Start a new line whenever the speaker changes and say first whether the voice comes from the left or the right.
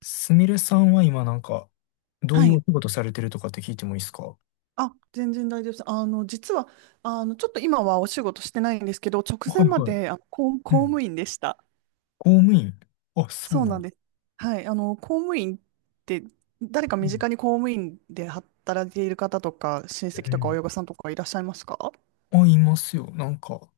left: すみれさんは今なんか、どう
right: は
left: いうお
right: い。
left: 仕事されてるとかって聞いてもいいですか？
right: あ、全然大丈夫です。実は、ちょっと今はお仕事してないんですけど、直
left: は
right: 前
left: い
right: ま
left: はい。
right: で、
left: う
right: 公
left: ん。
right: 務員でした。
left: 公務員。あ、そう
right: そう
left: なの？
right: なんです。はい。公務員って、誰か
left: う
right: 身
left: ん。
right: 近に公務員で働いている方とか、親
left: う
right: 戚とか
left: ん。
right: 親御さんとかいらっしゃいますか？
left: あ、いますよ。なんか、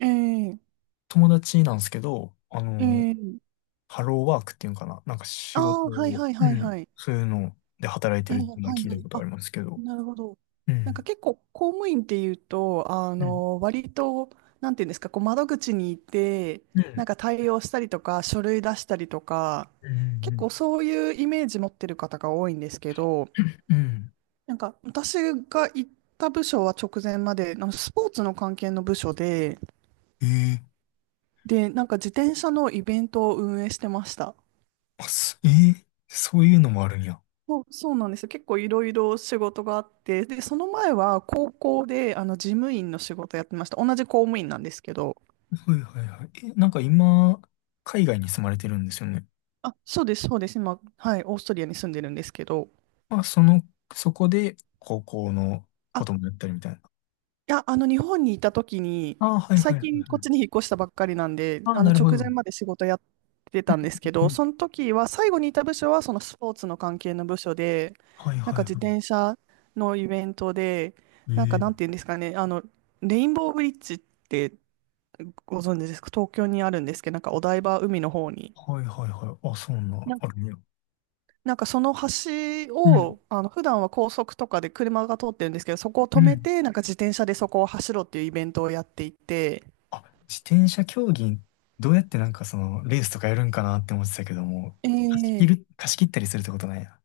right: ええ
left: 友達なんですけど、
right: ええ、
left: ハローワークっていうんかな。なんか仕
right: あ
left: 事
right: あー、はい
left: を、
right: はい
left: う
right: はいは
left: ん。
right: い。
left: そういうので働いて
right: ええ、
left: るっ
right: は
left: ていうのは
right: い
left: 聞い
right: は
left: たこ
right: い。
left: とあ
right: あ、
left: りますけど。
right: なるほど。
left: う
right: なんか
left: ん。
right: 結構公務員っていうと、
left: うん。
right: 割と、なんていうんですか、こう窓口に行って、
left: う
right: な
left: ん。
right: んか対応したりとか、書類出したりとか、
left: うん。う
right: 結
left: ん。
right: 構そういうイメージ持ってる方が多いんですけど、
left: うん。
right: なんか私が行った部署は直前まで、あのスポーツの関係の部署で、
left: うん。
right: で、なんか自転車のイベントを運営してました。
left: あ、すええそういうのもあるんや。
right: そう、そうなんですよ。結構いろいろ仕事があって、で、その前は高校であの事務員の仕事やってました。同じ公務員なんですけど。
left: はいはいはい。え、なんか今、海外に住まれてるんですよね？
right: あ、そうです、そうです。今、はい、オーストリアに住んでるんですけど。
left: まあ、その、そこで高校の
right: あ、
left: こ
right: い
left: ともやったりみたいな。
right: や、日本にいた時に、
left: ああ、はい
right: 最
left: はいはい
right: 近こ
left: は
right: っ
left: い。
right: ちに引っ越したばっかりなんで、
left: ああ、なるほ
right: 直
left: ど。う
right: 前
left: ん。
right: まで仕事やってたんですけ
left: う
right: ど、
left: ん。
right: その時は、最後にいた部署は、そのスポーツの関係の部署で、
left: はい
right: なん
left: は
right: か
left: い
right: 自
left: は
right: 転車のイベントで、なんか、
left: い。
right: なんてい
left: ええ。
right: うんですかね、レインボーブリッジって、ご存知ですか？東京にあるんですけど、なんかお台場海の方に。
left: はいはいはい。あ、そんな、
right: な、
left: あるね。
right: なんかその橋
left: うん。
right: を、普段は高速とかで車が通ってるんですけど、そこを
left: う
right: 止め
left: ん。
right: て、なんか自転車でそこを走ろうっていうイベントをやっていて、
left: あ、自転車競技、どうやってなんかその、レースとかやるんかなって思ってたけども、
right: ええ、
left: 貸し切ったりするってことなんや。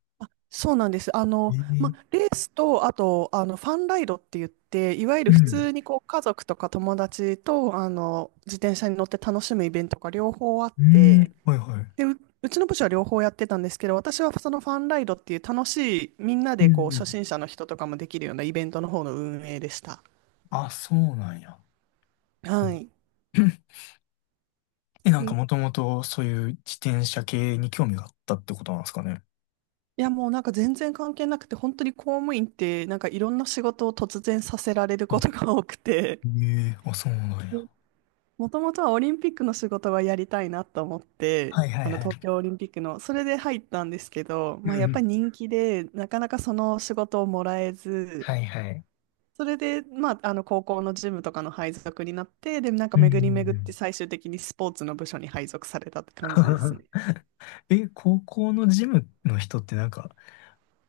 right: そうなんです。ま、
left: ええ。
right: レースと、あと、ファンライドって言って、いわゆ
left: う
right: る普
left: ん。
right: 通にこう、家族とか友達と、自転車に乗って楽しむイベントが両方あっ
left: う
right: て、
left: ん。はいはい。
right: で、うちの部署は両方やってたんですけど、私はそのファンライドっていう楽しい、みんな
left: う
right: でこう
left: んうん。
right: 初心者の人とかもできるようなイベントの方の運営でした。
left: あ、そうなんや。
right: はい。
left: え、なん
right: で、
left: か
right: い
left: もともとそういう自転車系に興味があったってことなんですかね？
right: やもうなんか全然関係なくて、本当に公務員ってなんかいろんな仕事を突然させられるこ
left: あ、
right: とが多くて、
left: ええ、あ、そうなんや。
right: もともとはオリンピックの仕事がやりたいなと思って、
left: はいはい
right: あの
left: は
right: 東
left: い。
right: 京オリンピックの、それで入ったんですけど、
left: うん
right: まあ、
left: う
right: やっぱ
left: ん。
right: り人気で、なかなかその仕事をもらえず、
left: はいはい。
right: それで、まあ、あの高校のジムとかの配属になって、で、なんか
left: うんう
right: 巡
left: ん
right: り
left: う
right: 巡って
left: ん。
right: 最終的にスポーツの部署に配属されたって感じですね。
left: え、高校のジムの人ってなんか、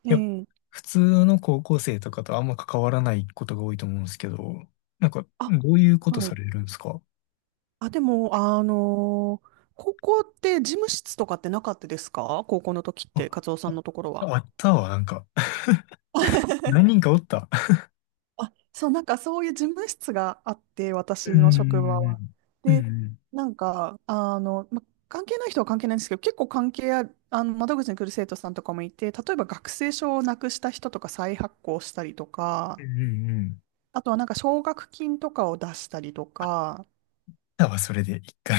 right: え
left: やっぱ
right: え、
left: 普通の高校生とかとあんま関わらないことが多いと思うんですけど、なんか、
right: あ、
left: どういうこと
right: は
left: さ
right: い。
left: れるんですか？
right: あ、でも、高校って事務室とかってなかったですか？高校の時って、
left: あ、
right: カツオさんのところは。
left: あったわ、なんか。何人かおった。
right: あ、そう、なんかそういう事務室があって、私
left: う
right: の職場は。
left: んうんうん
right: で、
left: うん。
right: なんか、ま、関係ない人は関係ないんですけど、結構関係ある、窓口に来る生徒さんとかもいて、例えば学生証をなくした人とか再発行したりと
left: うん
right: か、
left: うんうんうん。
right: あとはなんか奨学金とかを出したりとか、
left: だわ、それで、一回。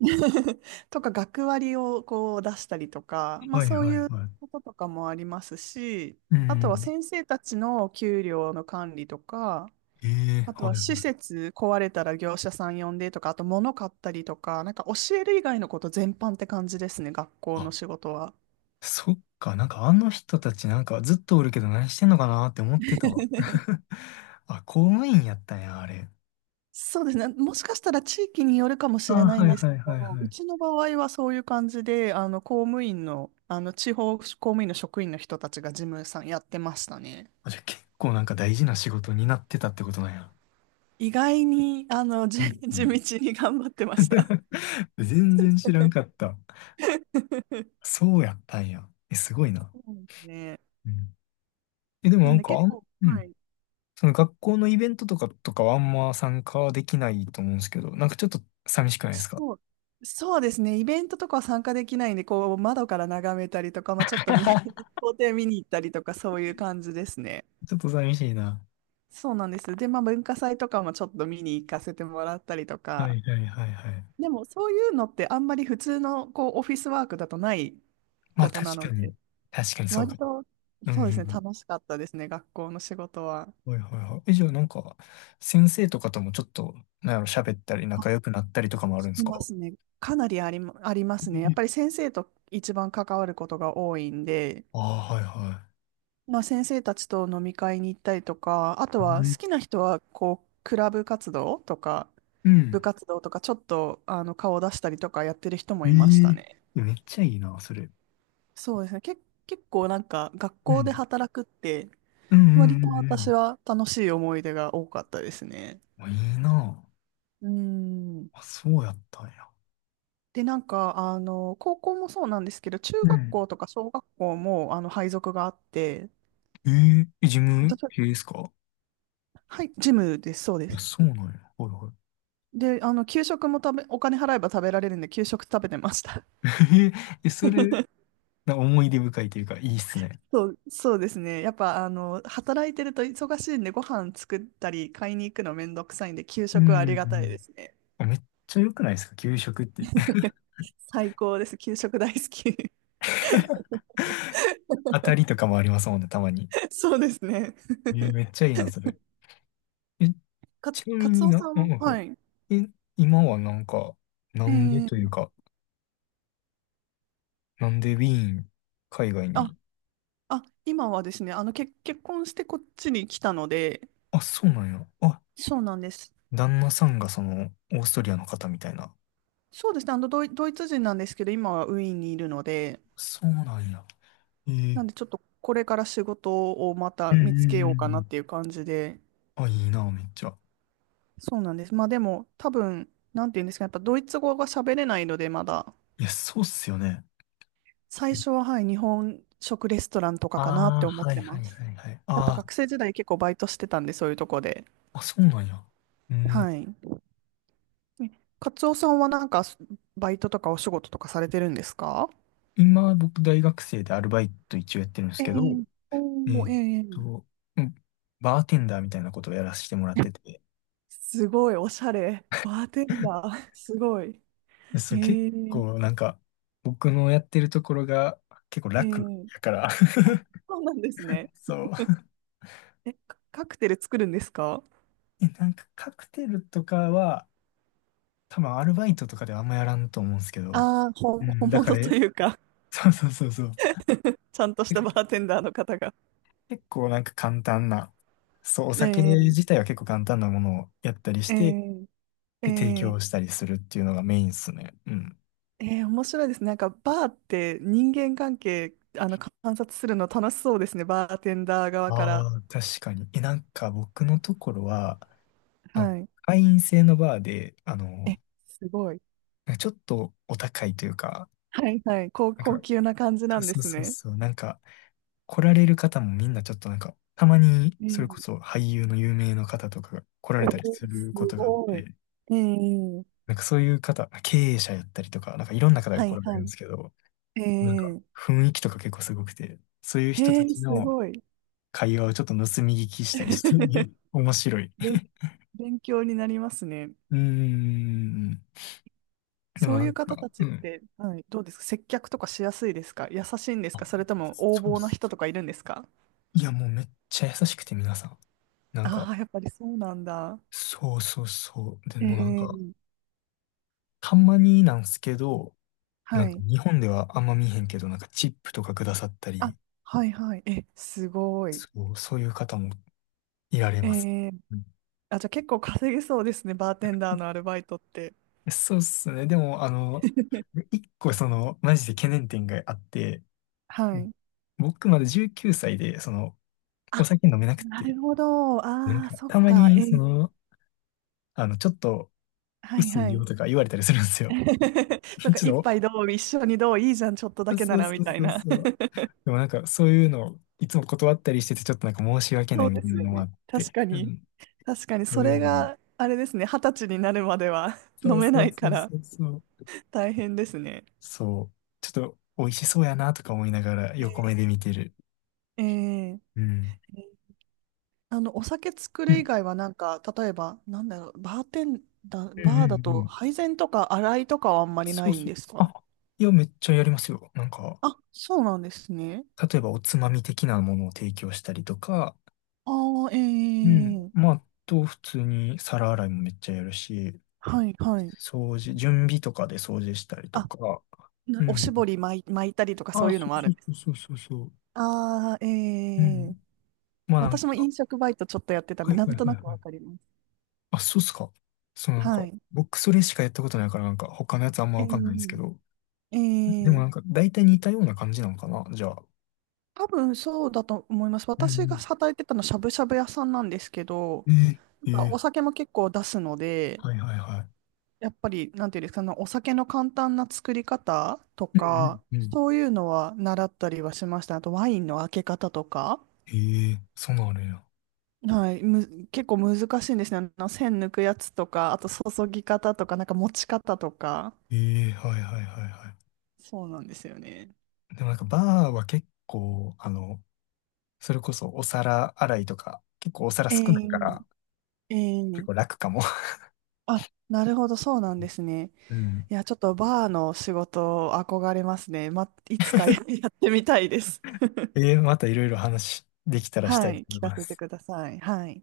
right: とか学割をこう出したりとか、まあ
left: はい
right: そう
left: はい
right: いう
left: はい。
right: こととかもありますし、
left: う
right: あとは
left: ん。
right: 先生たちの給料の管理とか、
left: ええ。
right: あと
left: はい
right: は
left: は
right: 施
left: い。
right: 設壊れたら業者さん呼んでとか、あと物買ったりとか、なんか教える以外のこと全般って感じですね、学校の
left: あ、
right: 仕事は。
left: そっか。なんかあの人たちなんかずっとおるけど何してんのかなって思ってたわ。あ、公務員やったんや、あれ。
right: そうですね。もしかしたら地域によるかも
left: あ、
right: しれない
left: は
right: ん
left: い
right: ですけ
left: はいはい
right: ど、
left: は
right: う
left: い。
right: ちの場合はそういう感じで、公務員の、地方公務員の職員の人たちが事務さんやってましたね。
left: あ、じゃあ結構なんか大事な仕事になってたってことなんや。
right: 意外に、
left: うん う
right: 地
left: ん。
right: 道に頑張ってました。
left: 全然知らんかった。そうやったんや。え、すごいな。
right: そうですね。
left: うん。え、でも
right: な
left: な
right: ん
left: ん
right: で
left: か
right: 結構、
left: う
right: は
left: ん。
right: い。
left: その学校のイベントとかはあんま参加できないと思うんですけど、なんかちょっと寂しくないですか？
right: そう、そうですね。イベントとかは参加できないんで、こう、窓から眺めたりとか、まあ、ちょっと校庭見に行ったりとか、そういう感じですね。
left: ちょっと寂しいな。
right: そうなんです。で、まあ、文化祭とかもちょっと見に行かせてもらったりと
left: は
right: か、
left: いはいはいはい。
right: でも、そういうのってあんまり普通の、こう、オフィスワークだとない
left: ま
right: こ
left: あ
right: とな
left: 確
right: の
left: かに、
right: で、
left: 確かにそうか
right: 割
left: も。
right: と、
left: う
right: そうですね、
left: ん、
right: 楽しかったですね、学校の仕事は。
left: うん。はいはいはい。え、じゃあなんか、先生とかともちょっと、なんやろ、喋ったり
right: あ、
left: 仲良くなったりとかもある
right: し
left: んです
right: ま
left: か？
right: すね。かなりありますね。やっ
left: え、
right: ぱり先生と一番関わることが多いんで、
left: ああ、はいは
right: まあ、先生たちと飲み会に行ったりとか、あと
left: い。う
right: は好
left: ん
right: きな人はこうクラブ活動とか
left: うん。
right: 部活動とかちょっとあの顔を出したりとかやってる人も
left: え
right: いました
left: え。
right: ね。
left: めっちゃいいな、それ。
right: そうですね。結構なんか学
left: う
right: 校で
left: ん。
right: 働くって
left: うんうんう
right: 割と
left: んう
right: 私
left: ん。
right: は楽しい思い出が多かったですね。
left: あ、いいな。
right: うん。
left: あ、そうやったんや。
right: で、なんか、高校もそうなんですけど、中
left: う
right: 学
left: ん。
right: 校とか小学校も、配属があって、
left: えええ、自
right: ど
left: 分、
right: ちら
left: ええですか？
right: はい、ジムです、そうで
left: あ、
right: す。
left: そうなんや。はいはい。
right: で、給食もお金払えば食べられるんで、給食食べてました。
left: えええ、それ、思い出深いというか、いいっすね。
right: そう、そうですね。やっぱ、働いてると忙しいんで、ご飯作ったり、買いに行くのめんどくさいんで、給
left: う
right: 食
left: んう
right: はありがたい
left: ん
right: ですね。
left: うん。めっちゃ良くないですか？給食って。
right: 最高です。給食大好き。
left: 当たりとかもありますもんね、たまに。
right: そうですね。
left: めっ ちゃいいな、それ。え、ちな
right: カ
left: み
right: ツ
left: に
right: オさ
left: な、
right: ん
left: う
right: は、
left: ん、はい。
right: はい。
left: え、今はなんか、な
right: え
left: んで
right: ー、
left: というか、なんでウィーン、海外
right: あ、
left: に？
right: あ、今はですね、結婚してこっちに来たので、
left: あ、そうなんや。あ、
right: そうなんです。
left: 旦那さんがその、オーストリアの方みたいな。
right: そうですね、ドイツ人なんですけど、今はウィーンにいるので、
left: そうなんや。えー、
right: なんでちょっとこれから仕事をま
left: う
right: た
left: んうん
right: 見つけ
left: うん
right: よ
left: う
right: うかなっ
left: ん。
right: ていう感じで、
left: あ、いいな、めっちゃ。
right: そうなんです。まあでも多分、なんていうんですか、やっぱドイツ語が喋れないのでまだ、
left: いや、そうっすよね。
right: 最初ははい、日本食レストランとかかなっ
left: あ
right: て
left: あ、
right: 思っ
left: はい
right: て
left: は
right: ま
left: い
right: す。
left: はいはい。
right: やっぱ
left: あ
right: 学生時代結構バイトしてたんで、そういうとこで。
left: あ、あ、そうなんや。うん。
right: はい。えカツオさんはなんかバイトとかお仕事とかされてるんですか？
left: 今、僕、大学生でアルバイト一応やってるんです
right: え
left: けど、
right: え、お
left: え
right: ー、
left: っ
right: えー、
left: とう、んバーテンダーみたいなことをやらせてもらってて、
right: すごい、おしゃれ。バーテンダ ー、すごい。
left: でそ
right: え
left: う、結
right: え
left: 構なんか、僕のやってるところが結構楽
right: え
left: や
right: え、
left: から、
right: そうなんですね。
left: そう。
right: え、カクテル作るんですか？
left: え、なんかカクテルとかは、多分アルバイトとかではあんまやらんと思うんですけど、
right: ああー、
left: うん、
right: 本
left: だか
right: 物
left: ら、
right: というか、
left: そうそうそうそう。
right: ちゃんとしたバーテンダーの方が。
left: 結構なんか簡単な、そう、お
right: え
left: 酒
right: ー、
left: 自体は結構簡単なものをやったりし
right: え
left: て、
right: ー、え
left: で、提
right: ー、
left: 供したりするっていうのがメインっすね。うん。
right: えー、面白いですね。なんかバーって人間関係、観察するの楽しそうですね。バーテンダー側から。
left: ああ、確かに。え、なんか僕のところは、あの、
right: はい。
left: 会員制のバーで、
right: え、すごい。
left: ちょっとお高いというか、
right: はいはい。
left: なん
right: 高
left: か、
right: 級な感じ
left: そ
right: な
left: う
right: んで
left: そう
right: す
left: そう
right: ね。
left: そう、なんか、来られる方もみんなちょっとなんか、たまに、
right: え
left: それこ
right: ー、
left: そ俳優の有名の方とかが来ら
right: お
left: れたりす
right: ー、す
left: ることがあっ
right: ごい。
left: て、
right: えー、
left: なんかそういう方、経営者やったりとか、なんかいろんな方が
right: は
left: 来
right: い
left: られる
right: は
left: んですけど、
right: い。え
left: なんか、
right: ー、
left: 雰囲気とか結構すごくて、そういう人
right: え
left: た
right: ー、
left: ち
right: す
left: の
right: ごい。
left: 会話をちょっと盗み聞きしたりして て、面白い。
right: 勉、勉強になりますね。
left: うーん。で
right: そ
left: も
right: う
left: な
right: い
left: ん
right: う方
left: か、
right: た
left: う
right: ちっ
left: ん。
right: て、はい、どうですか？接客とかしやすいですか？優しいんですか？
left: あ、
right: それとも横
left: そうで
right: 暴な
left: す。
right: 人とかいるんですか？
left: いや、もうめっちゃ優しくて皆さん。なんか、
right: ああー、やっぱりそうなんだ。
left: そうそうそう。でもなん
right: え
left: か、
right: え、
left: たまになんすけど、な
right: は
left: んか
right: い。
left: 日本ではあんま見えへんけど、なんかチップとかくださった
right: あ、
left: り、
right: はいはい。え、すごい。
left: そう、そういう方もいられ
right: え
left: ます。
right: え、
left: うん。
right: あ、じゃあ結構稼げそうですね、バーテンダーのアルバイトって。
left: そうっすね。でも、あの、一個その、マジで懸念点があって、
right: はい。
left: 僕まだ19歳で、その、お
right: あ、
left: 酒飲めなく
right: な
left: て、
right: るほど。
left: なん
right: ああ、
left: か
right: そっ
left: たま
right: か。
left: に、
right: え
left: そ
right: ー、
left: の、ちょっと
right: はい
left: 薄い
right: は
left: よ
right: い。
left: とか言われたりするんですよ。
right: そ
left: ち
right: っか、一
left: ょっと、
right: 杯どう、一緒にどう、いいじゃん、ちょっとだ
left: そ
right: けな
left: う
right: ら、
left: そ
right: み
left: う
right: たい
left: そう
right: な。
left: そう。でもなんか、そういうのをいつも断ったりしてて、ちょっとなんか申し訳な
right: そ
left: い
right: う
left: み
right: で
left: たい
right: す
left: な
right: よ
left: のもあ
right: ね。
left: っ
right: 確
left: て、
right: か
left: う
right: に。
left: ん、
right: 確かに
left: そ
right: そ
left: ういう
right: れ
left: のに。
right: があれですね、二十歳になるまでは
left: そ
right: 飲
left: う
right: め
left: そ
right: な
left: う
right: い
left: そ
right: か
left: う
right: ら
left: そうそう。
right: 大変ですね。
left: そう。ちょっと、美味しそうやなとか思いながら横目
right: え
left: で見てる。
right: ー、えー、
left: うん。
right: お酒作
left: う
right: る以
left: ん、
right: 外はなんか、例えば、なんだろう、バーテンダ
left: う
right: ー、
left: ん、うんう
right: バーだと
left: ん。
right: 配膳とか洗いとかはあんまりな
left: そう
right: いん
left: そう。
right: ですか？
left: あ、いや、めっちゃやりますよ。なんか、
right: あ、そうなんですね。
left: 例えばおつまみ的なものを提供したりとか、
right: ああ、
left: うん。
right: ええ、
left: まあ、普通に皿洗いもめっちゃやるし、
right: はい、はい。
left: 掃除、準備とかで掃除したりと
right: あ、
left: か。
right: な
left: う
right: おし
left: ん。
right: ぼり巻いたりとかそ
left: あ、
right: ういう
left: そ
right: のも
left: う
right: あ
left: そ
right: るんです。
left: うそうそうそうそう。
right: ああ、え
left: うん。
right: え、
left: まあなん
right: 私も
left: か、
right: 飲食バイトちょっとやってたん
left: は
right: で、
left: い
right: なん
left: はい
right: と
left: は
right: な
left: いはい。
right: くわかります。
left: あ、そうっすか。そうなんか、
right: はい。
left: 僕それしかやったことないからなんか他のやつあんま
right: え
left: わかんないんですけ
right: え
left: ど。でも
right: ええ、
left: なんか大体似たような感じなのかな、じゃあ。
right: 多分そうだと思います。
left: う
right: 私が
left: ん。
right: 働いてたのしゃぶしゃぶ屋さんなんですけど、
left: えー、
right: な
left: え
right: んか
left: ー、
right: お酒も結構出すので、
left: はいはいは
right: やっぱり、なんていうんですか、あのお酒の簡単な作り方と
left: い。うん
right: か、
left: うんうん。
right: そういうのは習ったりはしました。あとワインの開け方とか、
left: ええ、そうなのや。
right: はい、結構難しいんですね。栓抜くやつとか、あと注ぎ方とか、なんか持ち方とか、
left: ええ、はいはいはいは
right: そうなんですよね。
left: い。でもなんかバーは結構、あの、それこそお皿洗いとか、結構お皿少ないか
right: え
left: ら、
right: え
left: 結
right: ええ、
left: 構楽かも。
right: あ、なるほど、そうなんですね。
left: うん。
right: いや、ちょっとバーの仕事憧れますね。ま、いつかやってみたいです。
left: またいろいろ話できたらした
right: は
left: いと
right: い。
left: 思
right: 聞
left: い
right: か
left: ま
right: せて
left: す。
right: ください。はい。